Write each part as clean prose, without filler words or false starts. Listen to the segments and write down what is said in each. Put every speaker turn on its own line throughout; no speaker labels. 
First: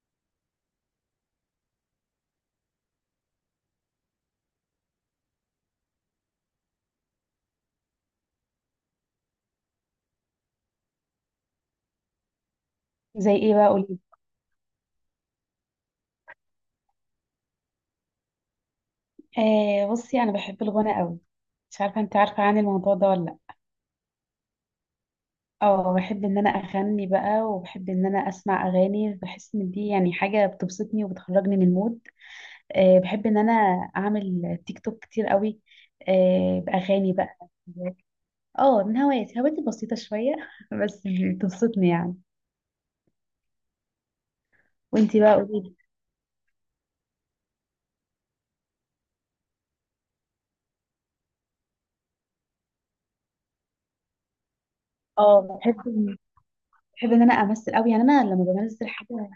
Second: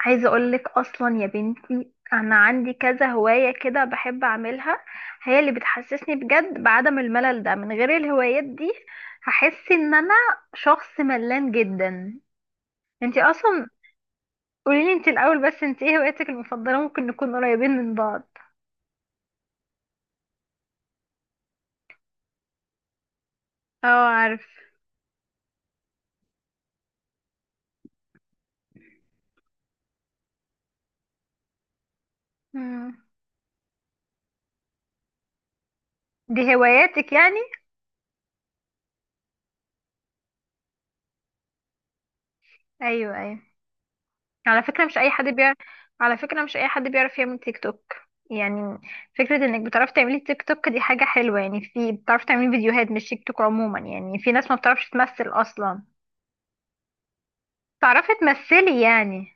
عايزة اقولك اصلا يا بنتي انا عندي كذا هواية كده بحب اعملها. هي اللي بتحسسني بجد بعدم الملل ده من غير الهوايات دي هحس ان انا شخص ملان جدا. انتي
زي ايه
اصلا
بقى، قولي؟
قوليلي انتي الاول، بس انتي ايه هواياتك المفضلة؟ ممكن نكون قريبين من بعض.
آه، بصي، انا بحب الغنى قوي. مش عارفه انت عارفه عن الموضوع ده ولا لا؟
اه عارف.
اه، بحب ان انا اغني بقى، وبحب ان انا اسمع اغاني. بحس ان دي يعني حاجه بتبسطني وبتخرجني من المود.
مم.
بحب ان انا اعمل تيك توك كتير قوي.
دي هواياتك
باغاني
يعني؟
بقى. اه، من هواياتي. هواياتي بسيطه شويه بس بتبسطني يعني.
ايوه ايوه. على فكرة مش أي
وانتي
حد
بقى،
بيعرف،
قولي لي.
على فكرة مش أي حد بيعرف يعمل تيك توك يعني. فكرة إنك بتعرفي تعملي تيك توك دي حاجة حلوة، يعني في بتعرفي تعملي فيديوهات مش تيك توك عموما، يعني في ناس ما بتعرفش تمثل
اه بحب
أصلا.
بحب ان انا امثل قوي، يعني
تعرفي
انا لما
تمثلي
بمثل حاجه.
يعني.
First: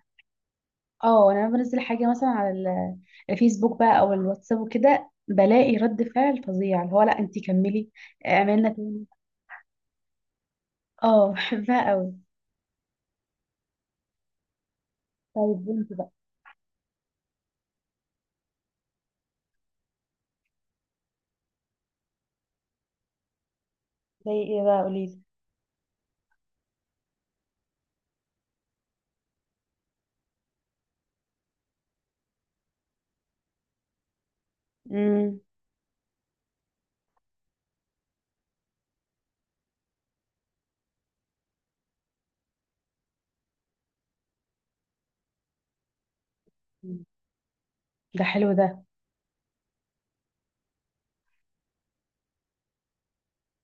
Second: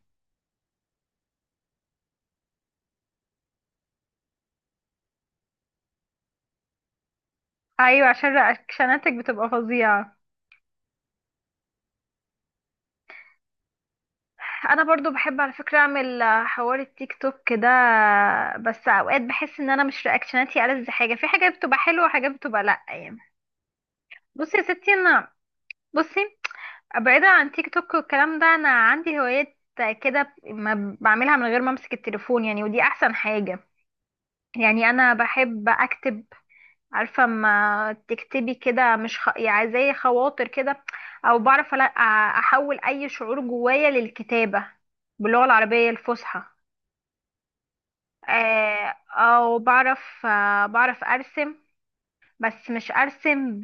اه، انا لما بنزل حاجه مثلا على الفيسبوك بقى او الواتساب وكده، بلاقي رد فعل فظيع اللي هو لا انتي كملي.
أيوة، عشان
اعملنا تاني.
رياكشناتك بتبقى فظيعة.
اه، بحبها قوي.
أنا برضو بحب على
طيب،
فكرة
وانت بقى؟
أعمل حوار التيك توك ده. بس أوقات بحس إن أنا مش رياكشناتي ألذ حاجة، في حاجات بتبقى حلوة وحاجات بتبقى لأ يعني.
زي
بصي يا
ايه بقى،
ستي
قوليلي؟
أنا، بصي، بعيدا عن تيك توك والكلام ده انا عندي هوايات كده ما بعملها من غير ما امسك التليفون يعني، ودي احسن حاجة. يعني انا
امم.
بحب اكتب. عارفة ما تكتبي كده مش خ... يعني زي خواطر كده، او بعرف احول اي شعور جوايا للكتابة باللغة العربية الفصحى.
ده حلو ده.
او بعرف، بعرف ارسم، بس مش ارسم ب...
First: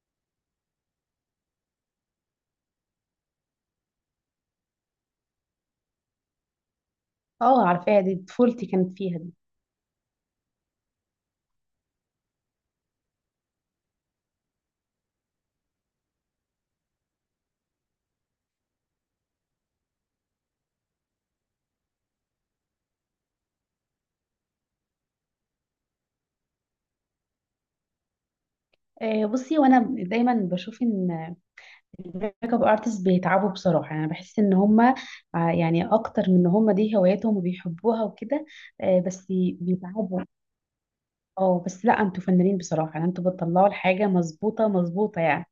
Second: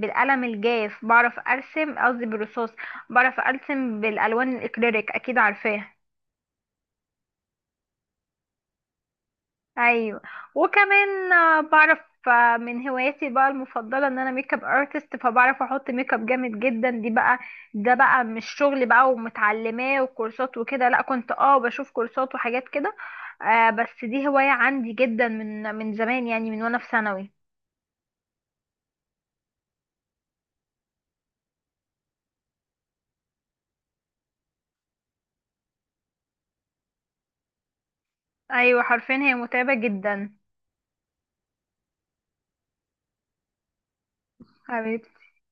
بالقلم الجاف بعرف ارسم، قصدي بالرصاص. بعرف ارسم بالالوان الاكريليك، اكيد عارفاها.
اه، عارفاها. دي طفولتي كانت فيها دي.
ايوه. وكمان بعرف، من هواياتي بقى المفضله ان انا ميك اب ارتست، فبعرف احط ميك اب جامد جدا دي بقى. ده بقى مش شغل بقى ومتعلماه وكورسات وكده، لا كنت اه بشوف كورسات وحاجات كده. آه بس دي هوايه عندي جدا من زمان، يعني من وانا في ثانوي.
بصي، وانا دايما بشوف ان الميك اب ارتست بيتعبوا. بصراحه، انا بحس ان هما يعني اكتر من ان هما دي هواياتهم وبيحبوها وكده.
ايوه حرفيا
بس
هي متعبه
بيتعبوا.
جدا.
اه، بس لا، انتوا فنانين بصراحة. يعني انتوا بتطلعوا الحاجة مظبوطة
حبيبتي
مظبوطة يعني.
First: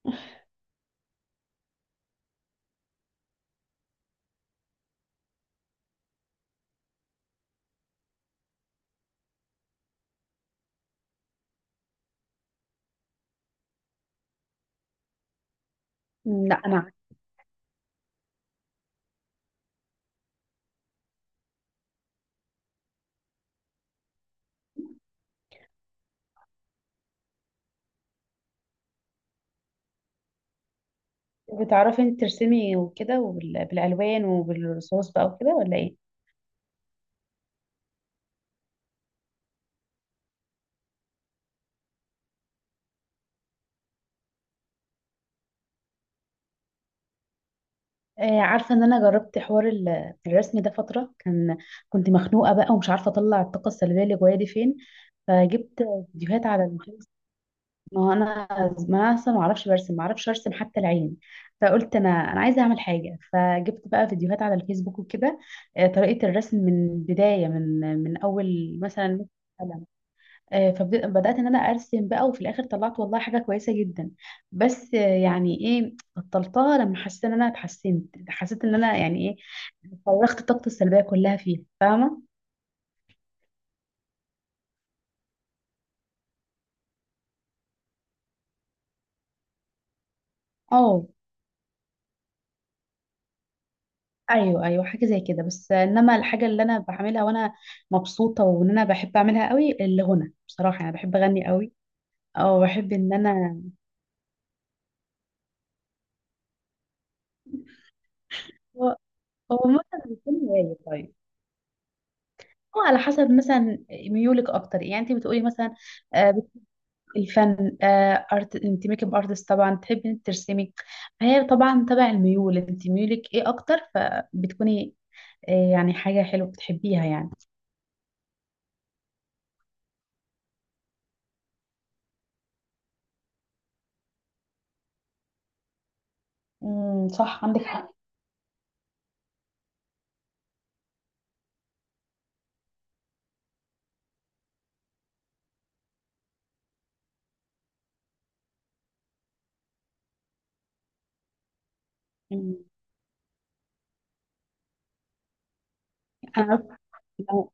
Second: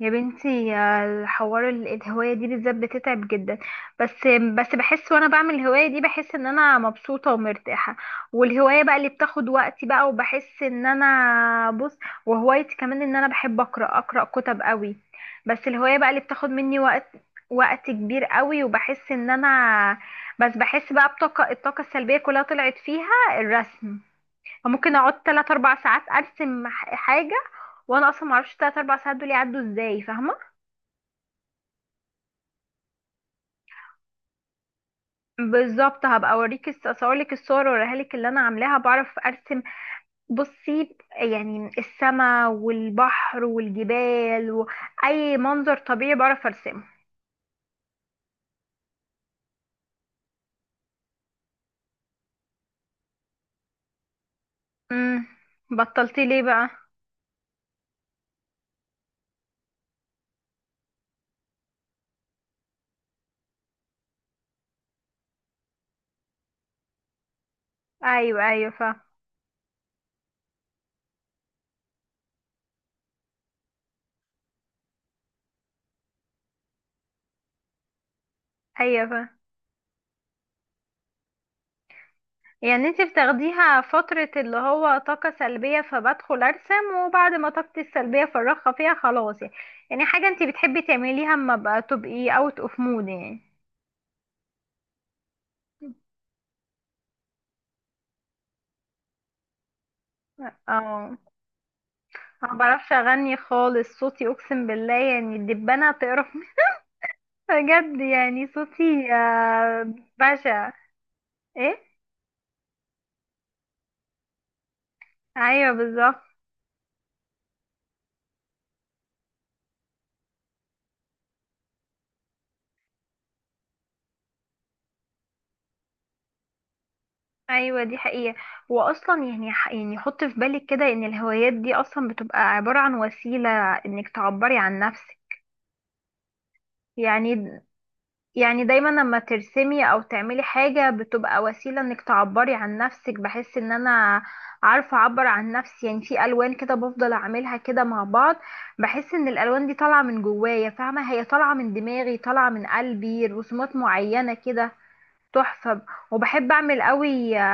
يا بنتي الحوار الهواية دي بالذات بتتعب جدا. بس بس بحس وانا بعمل الهواية دي بحس ان انا مبسوطة ومرتاحة. والهواية بقى اللي بتاخد وقتي بقى، وبحس ان انا بص. وهوايتي كمان ان انا بحب اقرأ، اقرأ كتب قوي. بس الهواية بقى اللي
مم،
بتاخد
لا
مني
انا.
وقت كبير قوي، وبحس ان انا، بس بحس بقى الطاقة السلبية كلها طلعت فيها الرسم. ممكن اقعد 3 4 ساعات ارسم حاجة، وانا اصلا معرفش 3 4 ساعات دول يعدوا ازاي، فاهمة.
عارفة. بتعرفي انت ترسمي وكده، وبال- بالالوان وبالرصاص بقى وكده، ولا ايه؟
بالظبط، هبقى اوريك اصورلك الصور واوريها لك اللي انا عاملاها. بعرف ارسم بصي يعني السماء والبحر والجبال واي منظر طبيعي بعرف ارسمه.
آه، عارفة ان انا جربت حوار الرسم ده فترة. كنت مخنوقة بقى ومش عارفة اطلع الطاقة السلبية اللي جوايا دي فين.
امم
فجبت
بطلتي ليه
فيديوهات على
بقى؟
الفيس. ما هو انا، ما اصلا ما اعرفش برسم، ما اعرفش ارسم حتى العين. فقلت انا عايزه اعمل حاجه، فجبت بقى فيديوهات على الفيسبوك وكده. آه، طريقه الرسم من بدايه، من
ايوه ايوه
اول مثلا. قلم. آه، فبدات ان انا ارسم بقى، وفي الاخر طلعت والله حاجه كويسه جدا. بس يعني ايه، بطلتها؟ لما حسيت ان انا اتحسنت، حسيت ان انا
ايوه فا
يعني ايه. فرغت طاقتي السلبيه كلها فيها، فاهمه؟
يعني انت بتاخديها فترة اللي هو طاقة سلبية فبدخل ارسم، وبعد ما طاقتي السلبية فرغها فيها خلاص يعني؟ يعني حاجة انت بتحبي
اه.
تعمليها اما بقى تبقي اوت اوف مود يعني.
ايوه، ايوه، حاجه زي كده. بس انما الحاجه اللي انا بعملها وانا مبسوطه وان انا بحب اعملها قوي، الغنى. بصراحه انا بحب
اه.
اغني قوي.
ما
او
بعرفش
بحب ان
اغني
انا.
خالص، صوتي اقسم بالله يعني الدبانه تقرف مني. بجد يعني
هو
صوتي
هو مثلا بيكون
بشع.
هوايه طيب.
ايه؟
هو على حسب مثلا ميولك اكتر، يعني انت بتقولي
ايوه
مثلا.
بالظبط.
آه، بت- الفن، ارت. انت ميك اب ارتست، طبعا تحبي انت ترسمي. فهي طبعا تبع الميول، انت ميولك ايه اكتر، فبتكوني يعني حاجه حلوه بتحبيها يعني.
ايوه دي حقيقه. واصلا يعني يعني حط في بالك كده ان الهوايات دي اصلا بتبقى عباره عن وسيله انك تعبري عن نفسك.
امم، صح،
يعني،
عندك حق.
يعني دايما لما ترسمي او تعملي حاجة بتبقى وسيلة انك تعبري عن نفسك. بحس ان انا عارفة اعبر عن نفسي يعني في الوان كده بفضل اعملها كده مع بعض. بحس ان الالوان دي طالعة من جوايا فاهمة، هي طالعة من دماغي، طالعة
مم.
من قلبي، رسومات معينة كده. تحفة.
انا
وبحب
عارفة.
اعمل قوي.
لو.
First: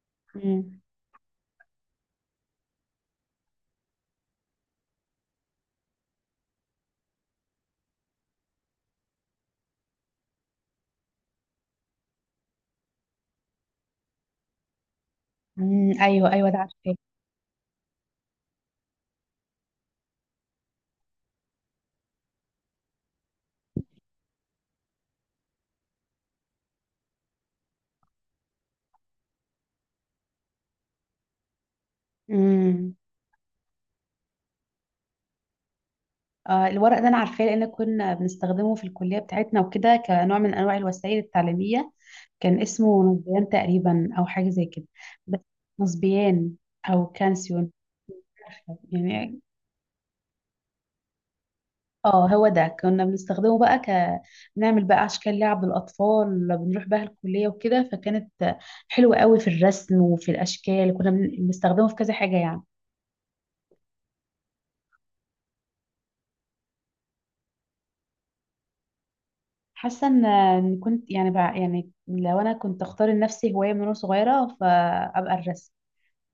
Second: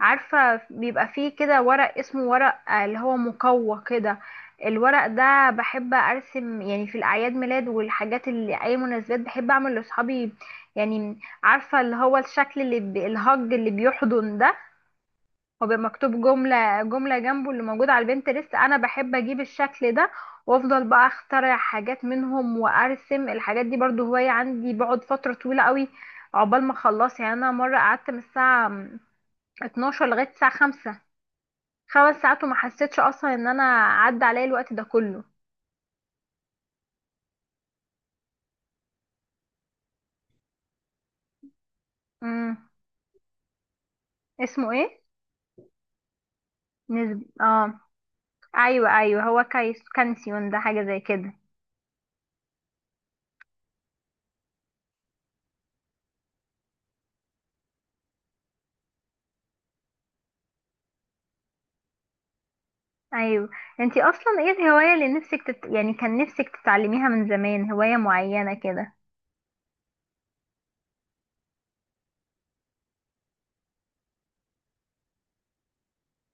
عارفة
مم.
بيبقى فيه كده ورق، اسمه ورق اللي هو مقوى كده. الورق ده بحب ارسم، يعني في الاعياد ميلاد والحاجات اللي اي مناسبات بحب اعمل لاصحابي. يعني عارفة اللي هو الشكل الهج اللي بيحضن ده. هو بيبقى
امم،
مكتوب
ايوه، ايوه، ده
جملة
عارفاه.
جملة جنبه، اللي موجود على البنترست انا بحب اجيب الشكل ده، وافضل بقى اخترع حاجات منهم وارسم الحاجات دي. برضو هواية عندي، بقعد فترة طويلة قوي عقبال ما اخلص، يعني انا مرة قعدت من الساعة 12 لغاية الساعة 5، خمس ساعات وما
امم.
حسيتش اصلا ان انا عدى عليا الوقت ده كله.
الورق ده انا عارفاه، لان كنا بنستخدمه في الكليه بتاعتنا وكده كنوع من انواع الوسائل التعليميه. كان
امم.
اسمه نصبيان تقريبا، او حاجه زي
اسمه
كده.
ايه؟
بس نصبيان. او
نسبي
كانسيون.
اه. ايوه ايوه،
يعني
هو كايس كانسيون ده حاجه زي كده.
اه، هو ده كنا بنستخدمه بقى بنعمل بقى اشكال لعب للاطفال، بنروح بقى الكليه وكده. فكانت حلوه قوي في الرسم وفي الاشكال، كنا بنستخدمه في كذا حاجه يعني.
ايوه. انتي اصلا ايه الهوايه اللي نفسك يعني كان نفسك تتعلميها من زمان، هوايه معينه كده؟
حاسه ان كنت يعني بقى يعني لو انا كنت اختار لنفسي هوايه من وانا صغيره، فابقى الرسم.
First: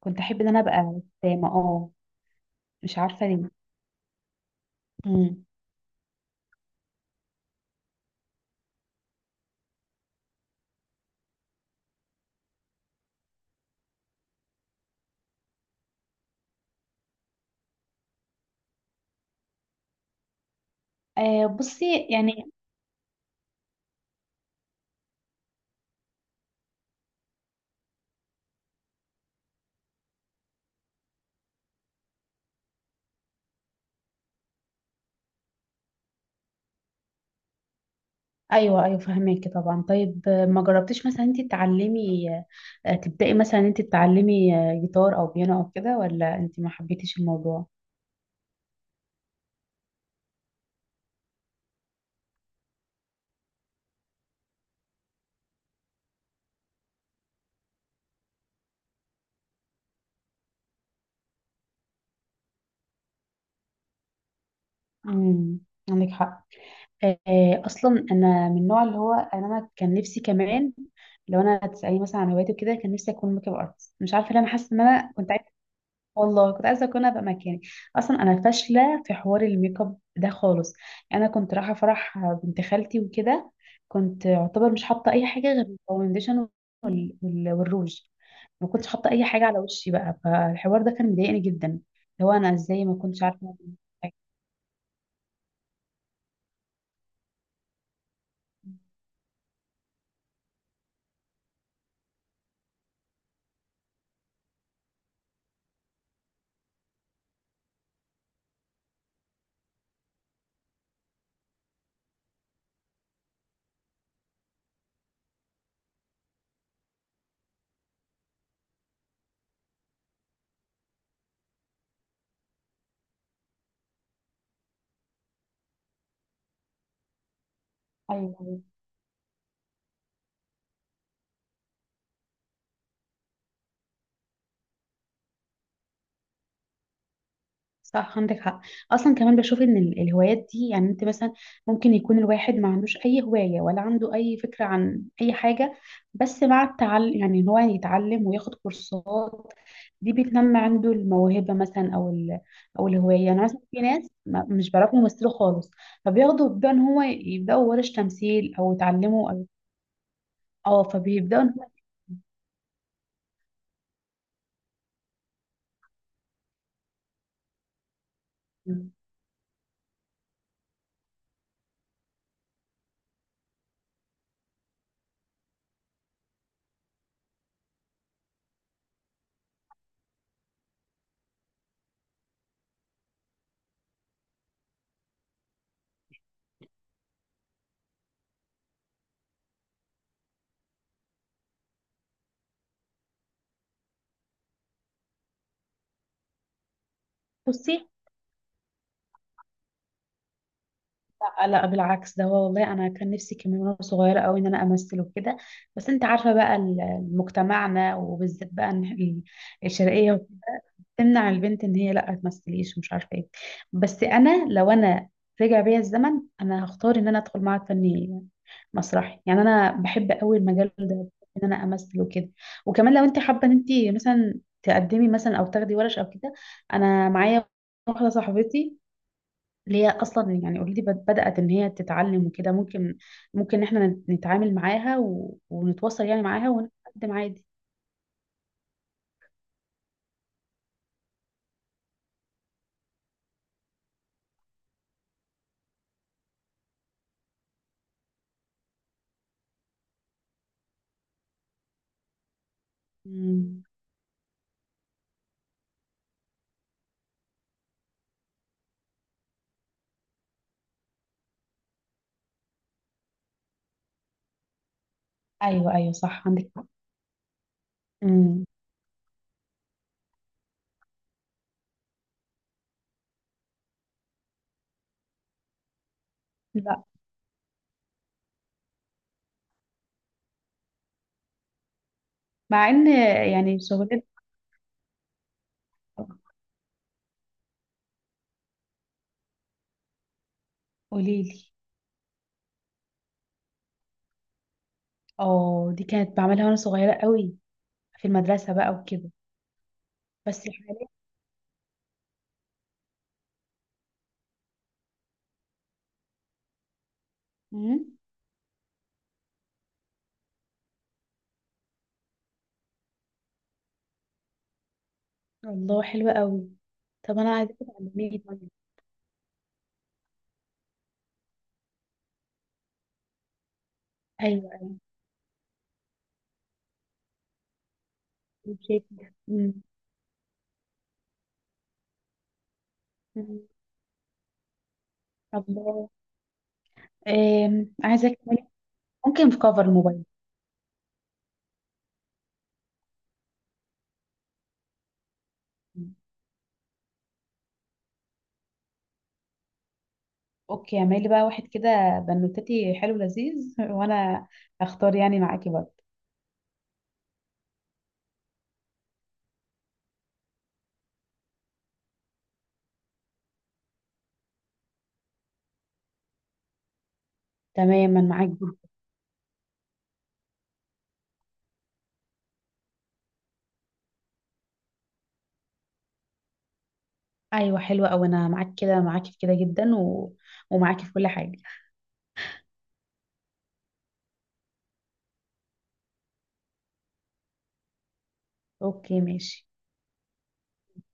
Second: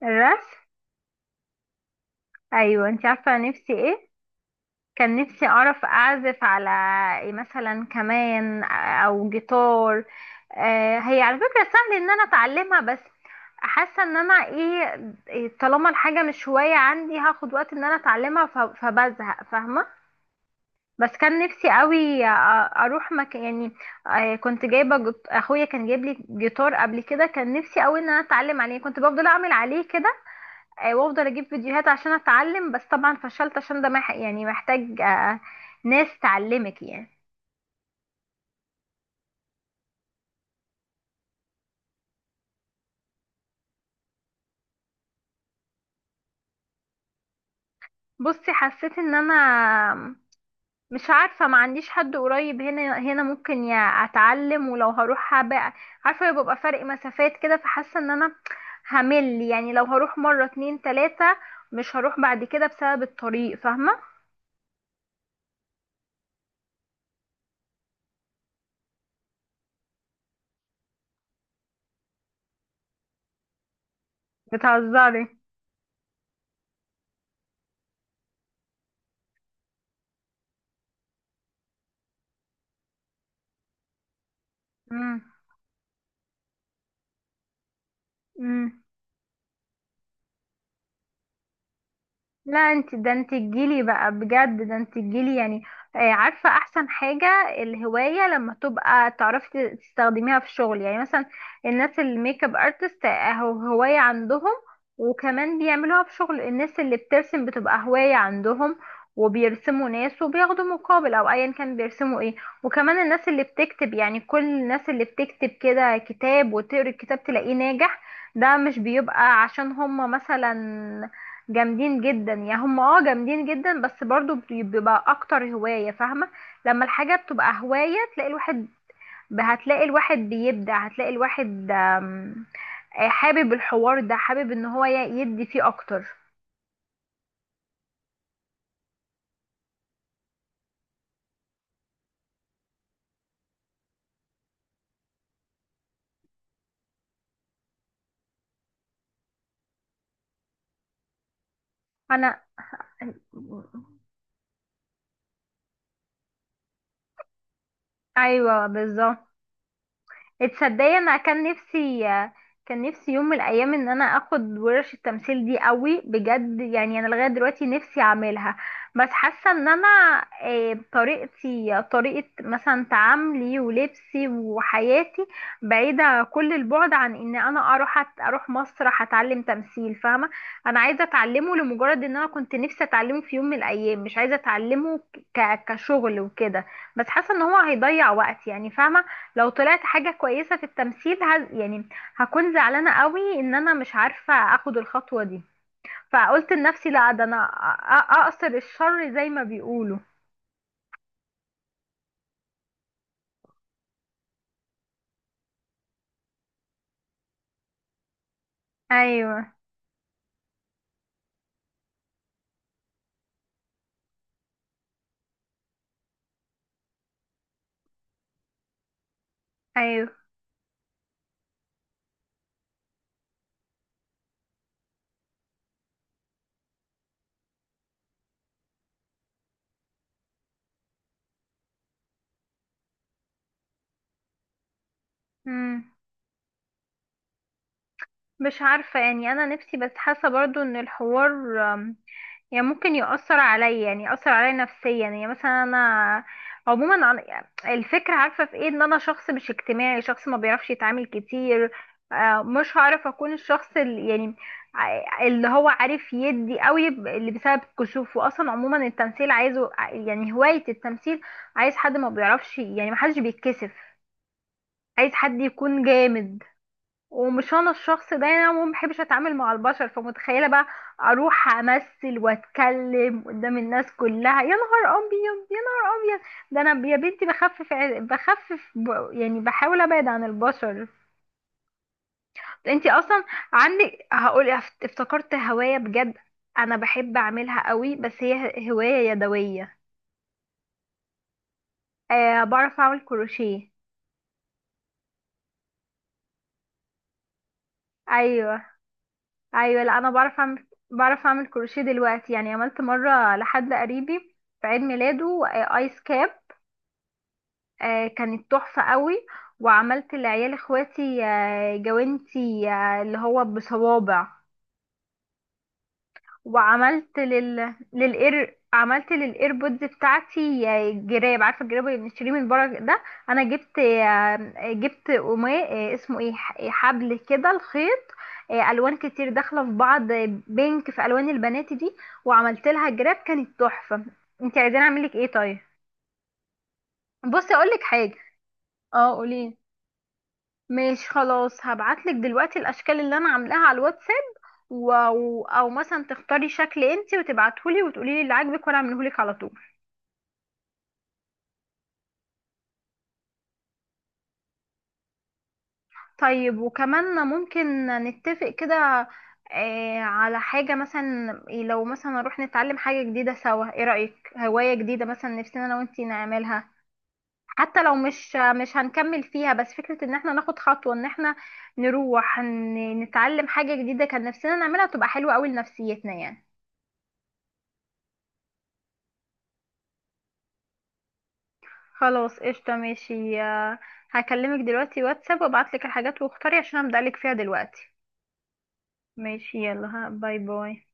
كنت احب
الرسم؟
ان انا ابقى رسامه، اه.
ايوه.
مش
انتي
عارفه
عارفه
ليه.
نفسي ايه؟ كان نفسي
امم.
أعرف أعزف على إيه مثلا، كمان، أو جيتار. هي على فكرة سهل إن أنا أتعلمها، بس حاسة إن أنا إيه إيه، طالما الحاجة مش هواية عندي هاخد وقت إن أنا أتعلمها، فبزهق فاهمة. بس كان نفسي
بصي
قوي
يعني.
أروح مكان يعني. كنت جايبة أخويا كان جايب لي جيتار قبل كده، كان نفسي قوي إن أنا أتعلم عليه، كنت بفضل أعمل عليه كده. وافضل اجيب فيديوهات عشان اتعلم، بس طبعا فشلت عشان ده يعني محتاج ناس تعلمك يعني.
ايوه، ايوه، فهماكي طبعا. طيب ما جربتيش مثلا انت تتعلمي، تبداي مثلا انت تتعلمي جيتار او بيانو او كده، ولا انت ما حبيتيش الموضوع؟
بصي حسيت ان انا مش عارفه، ما عنديش حد قريب هنا ممكن يا اتعلم، ولو هروح بقى عارفه بيبقى فرق مسافات كده، فحاسه ان انا همل، يعني لو هروح مره اتنين تلاته مش هروح بعد كده بسبب الطريق، فاهمه.
امم، عندك حق. آه، اصلا انا من النوع اللي هو انا كان نفسي كمان، لو انا تسالني مثلا عن هواياتي وكده، كان نفسي اكون ميك اب ارتست. مش عارفه ليه، انا حاسه ان انا
بتهزري؟
كنت عايزه. والله كنت عايزه اكون، ابقى مكاني. اصلا انا فاشله في حوار الميك اب ده خالص. يعني انا كنت رايحه فرح بنت خالتي وكده، كنت اعتبر مش حاطه اي حاجه غير الفاونديشن والروج. ما
امم
كنتش حاطه اي حاجه على وشي بقى، فالحوار ده كان مضايقني جدا، اللي هو انا
لا
ازاي
انت
ما
ده،
كنتش
انت
عارفه أعمل
تجيلي بقى
حاجة.
بجد، ده انت تجيلي يعني. عارفة احسن حاجة الهواية لما تبقى تعرفي تستخدميها في الشغل، يعني مثلا الناس الميك اب ارتست اهو هواية عندهم وكمان بيعملوها في شغل. الناس اللي بترسم بتبقى هواية عندهم، وبيرسموا ناس وبياخدوا مقابل او ايا كان بيرسموا ايه. وكمان الناس اللي بتكتب، يعني كل الناس اللي بتكتب كده كتاب وتقري الكتاب تلاقيه ناجح، ده مش بيبقى عشان هم مثلا جامدين جدا، يعني هم اه جامدين جدا بس برضو بيبقى اكتر هواية فاهمة. لما الحاجة بتبقى هواية تلاقي
ايوه،
الواحد هتلاقي الواحد بيبدع، هتلاقي الواحد حابب الحوار ده، حابب ان هو يدي فيه اكتر.
صح، عندك حق. اصلا كمان بشوف ان الهوايات دي، يعني انت مثلا ممكن يكون الواحد ما عندوش اي هواية، ولا عنده اي فكرة عن اي حاجة. بس مع التعلم، يعني ان هو يتعلم وياخد كورسات، دي بتنمي عنده الموهبة مثلا او
انا،
او الهواية. انا مثلا في ناس مش بيعرفوا يمثلوا خالص، بيبدأوا ان هو يبدأوا ورش تمثيل
ايوه
او
بالظبط.
يتعلموا او، اه،
اتصدقي انا
فبيبدأوا
كان
ان
نفسي، كان نفسي يوم من الايام ان انا اخد ورش التمثيل دي قوي بجد. يعني انا لغايه دلوقتي نفسي اعملها، بس حاسه ان انا طريقتي، طريقه مثلا تعاملي ولبسي وحياتي بعيده كل البعد عن ان انا اروح اروح مسرح اتعلم تمثيل فاهمه. انا عايزه اتعلمه لمجرد ان انا كنت نفسي اتعلمه في يوم من الايام، مش عايزه اتعلمه كشغل وكده. بس حاسه ان هو هيضيع وقت يعني فاهمه. لو طلعت حاجة كويسة في التمثيل يعني هكون زعلانة قوي ان انا مش عارفة اخد الخطوة دي، فقلت لنفسي لا، ده انا
هو.
اقصر الشر زي ما بيقولوا.
لا، لا، بالعكس، ده هو والله انا كان نفسي كمان وانا صغيره قوي ان انا امثل وكده. بس انت عارفه بقى مجتمعنا، وبالذات بقى إن
ايوه
الشرقيه تمنع البنت ان هي لا تمثليش ومش عارفه ايه. بس انا، لو انا رجع بيا الزمن، انا هختار ان انا ادخل معهد فني مسرحي. يعني انا بحب
ايوه.
قوي المجال ده، بحب ان انا امثل وكده. وكمان لو انت حابه ان انت مثلا تقدمي مثلا او تاخدي ورش او كده، انا معايا واحده صاحبتي اللي هي اصلا يعني اوريدي بدات ان هي تتعلم وكده. ممكن، ممكن احنا نتعامل معاها
امم،
ونتواصل يعني معاها ونقدم عادي.
مش عارفة يعني، أنا نفسي بس حاسة برضو إن الحوار أم، يعني ممكن يؤثر عليا، يعني يؤثر عليا نفسيا، يعني مثلا أنا عموما يعني الفكرة عارفة في إيه، إن أنا شخص مش اجتماعي، شخص ما بيعرفش يتعامل كتير. مش هعرف أكون
امم.
الشخص اللي يعني اللي هو عارف يدي قوي اللي بسبب كسوفه أصلا. عموما التمثيل عايزه يعني هواية التمثيل عايز حد ما بيعرفش يعني، ما حدش بيتكسف، عايز حد
ايوه،
يكون
ايوه، صح،
جامد.
عندك حق.
ومش انا الشخص ده يعني،
امم.
انا ما بحبش اتعامل مع البشر، فمتخيله بقى اروح امثل واتكلم قدام الناس كلها؟ يا نهار ابيض يا نهار ابيض. ده
لا،
انا يا بنتي بخفف بخفف يعني بحاول ابعد عن البشر.
مع ان،
انتي اصلا
يعني، شغلتي.
عندك، هقول افتكرت هوايه بجد انا بحب اعملها قوي، بس هي هوايه يدويه.
قوليلي.
أه بعرف اعمل كروشيه.
اه، دي كانت بعملها وانا صغيره قوي، في المدرسه
ايوه
بقى وكده.
ايوه. لا انا بعرف
بس
اعمل،
حاليا.
كروشيه دلوقتي، يعني عملت مره لحد قريبي في عيد ميلاده ايس كاب،
امم.
كانت تحفه قوي. وعملت لعيال اخواتي جوانتي اللي هو بصوابع.
الله، حلوه قوي.
وعملت
طب انا عايزاك تعلميني طيب.
للاير، عملت للايربودز بتاعتي جراب. عارفه الجراب اللي بنشتريه من بره ده، انا جبت،
ايوه،
جبت قماش اسمه ايه حبل كده، الخيط.
ايوه،
الوان
شايفة.
كتير
امم.
داخله في بعض، بينك في الوان البنات دي، وعملت لها جراب
أمم.
كانت تحفه. انت عايزين اعمل لك ايه طيب؟
الله.
بصي اقول
إيه.
لك حاجه.
عايزاك تعملي.
اه
ممكن في
قولي.
كفر الموبايل؟
ماشي خلاص، هبعت لك دلوقتي الاشكال اللي انا عاملاها على الواتساب، او او مثلا تختاري شكل انتي وتبعتهولي وتقولي لي اللي عاجبك وانا اعملهولك على طول.
اوكي، اعملي بقى واحد كده بنوتتي، حلو لذيذ وانا هختار يعني معاكي برضه.
طيب، وكمان ممكن نتفق كده على حاجة مثلا لو مثلا نروح نتعلم حاجة جديدة سوا، ايه رأيك؟ هواية جديدة مثلا نفسنا انا وانتي نعملها، حتى لو
تماما، معاك جدا.
مش هنكمل فيها، بس فكرة ان احنا ناخد خطوة ان احنا نروح نتعلم حاجة جديدة كان نفسنا نعملها تبقى حلوة قوي لنفسيتنا يعني.
ايوه، حلوه اوي. انا معاك كده، معاكي في كده جدا، ومعاكي في كل حاجه.
خلاص قشطة ماشي. هكلمك دلوقتي واتساب وابعتلك الحاجات واختاري عشان ابدألك فيها دلوقتي.
اوكي، ماشي.
ماشي يلا، ها باي باي.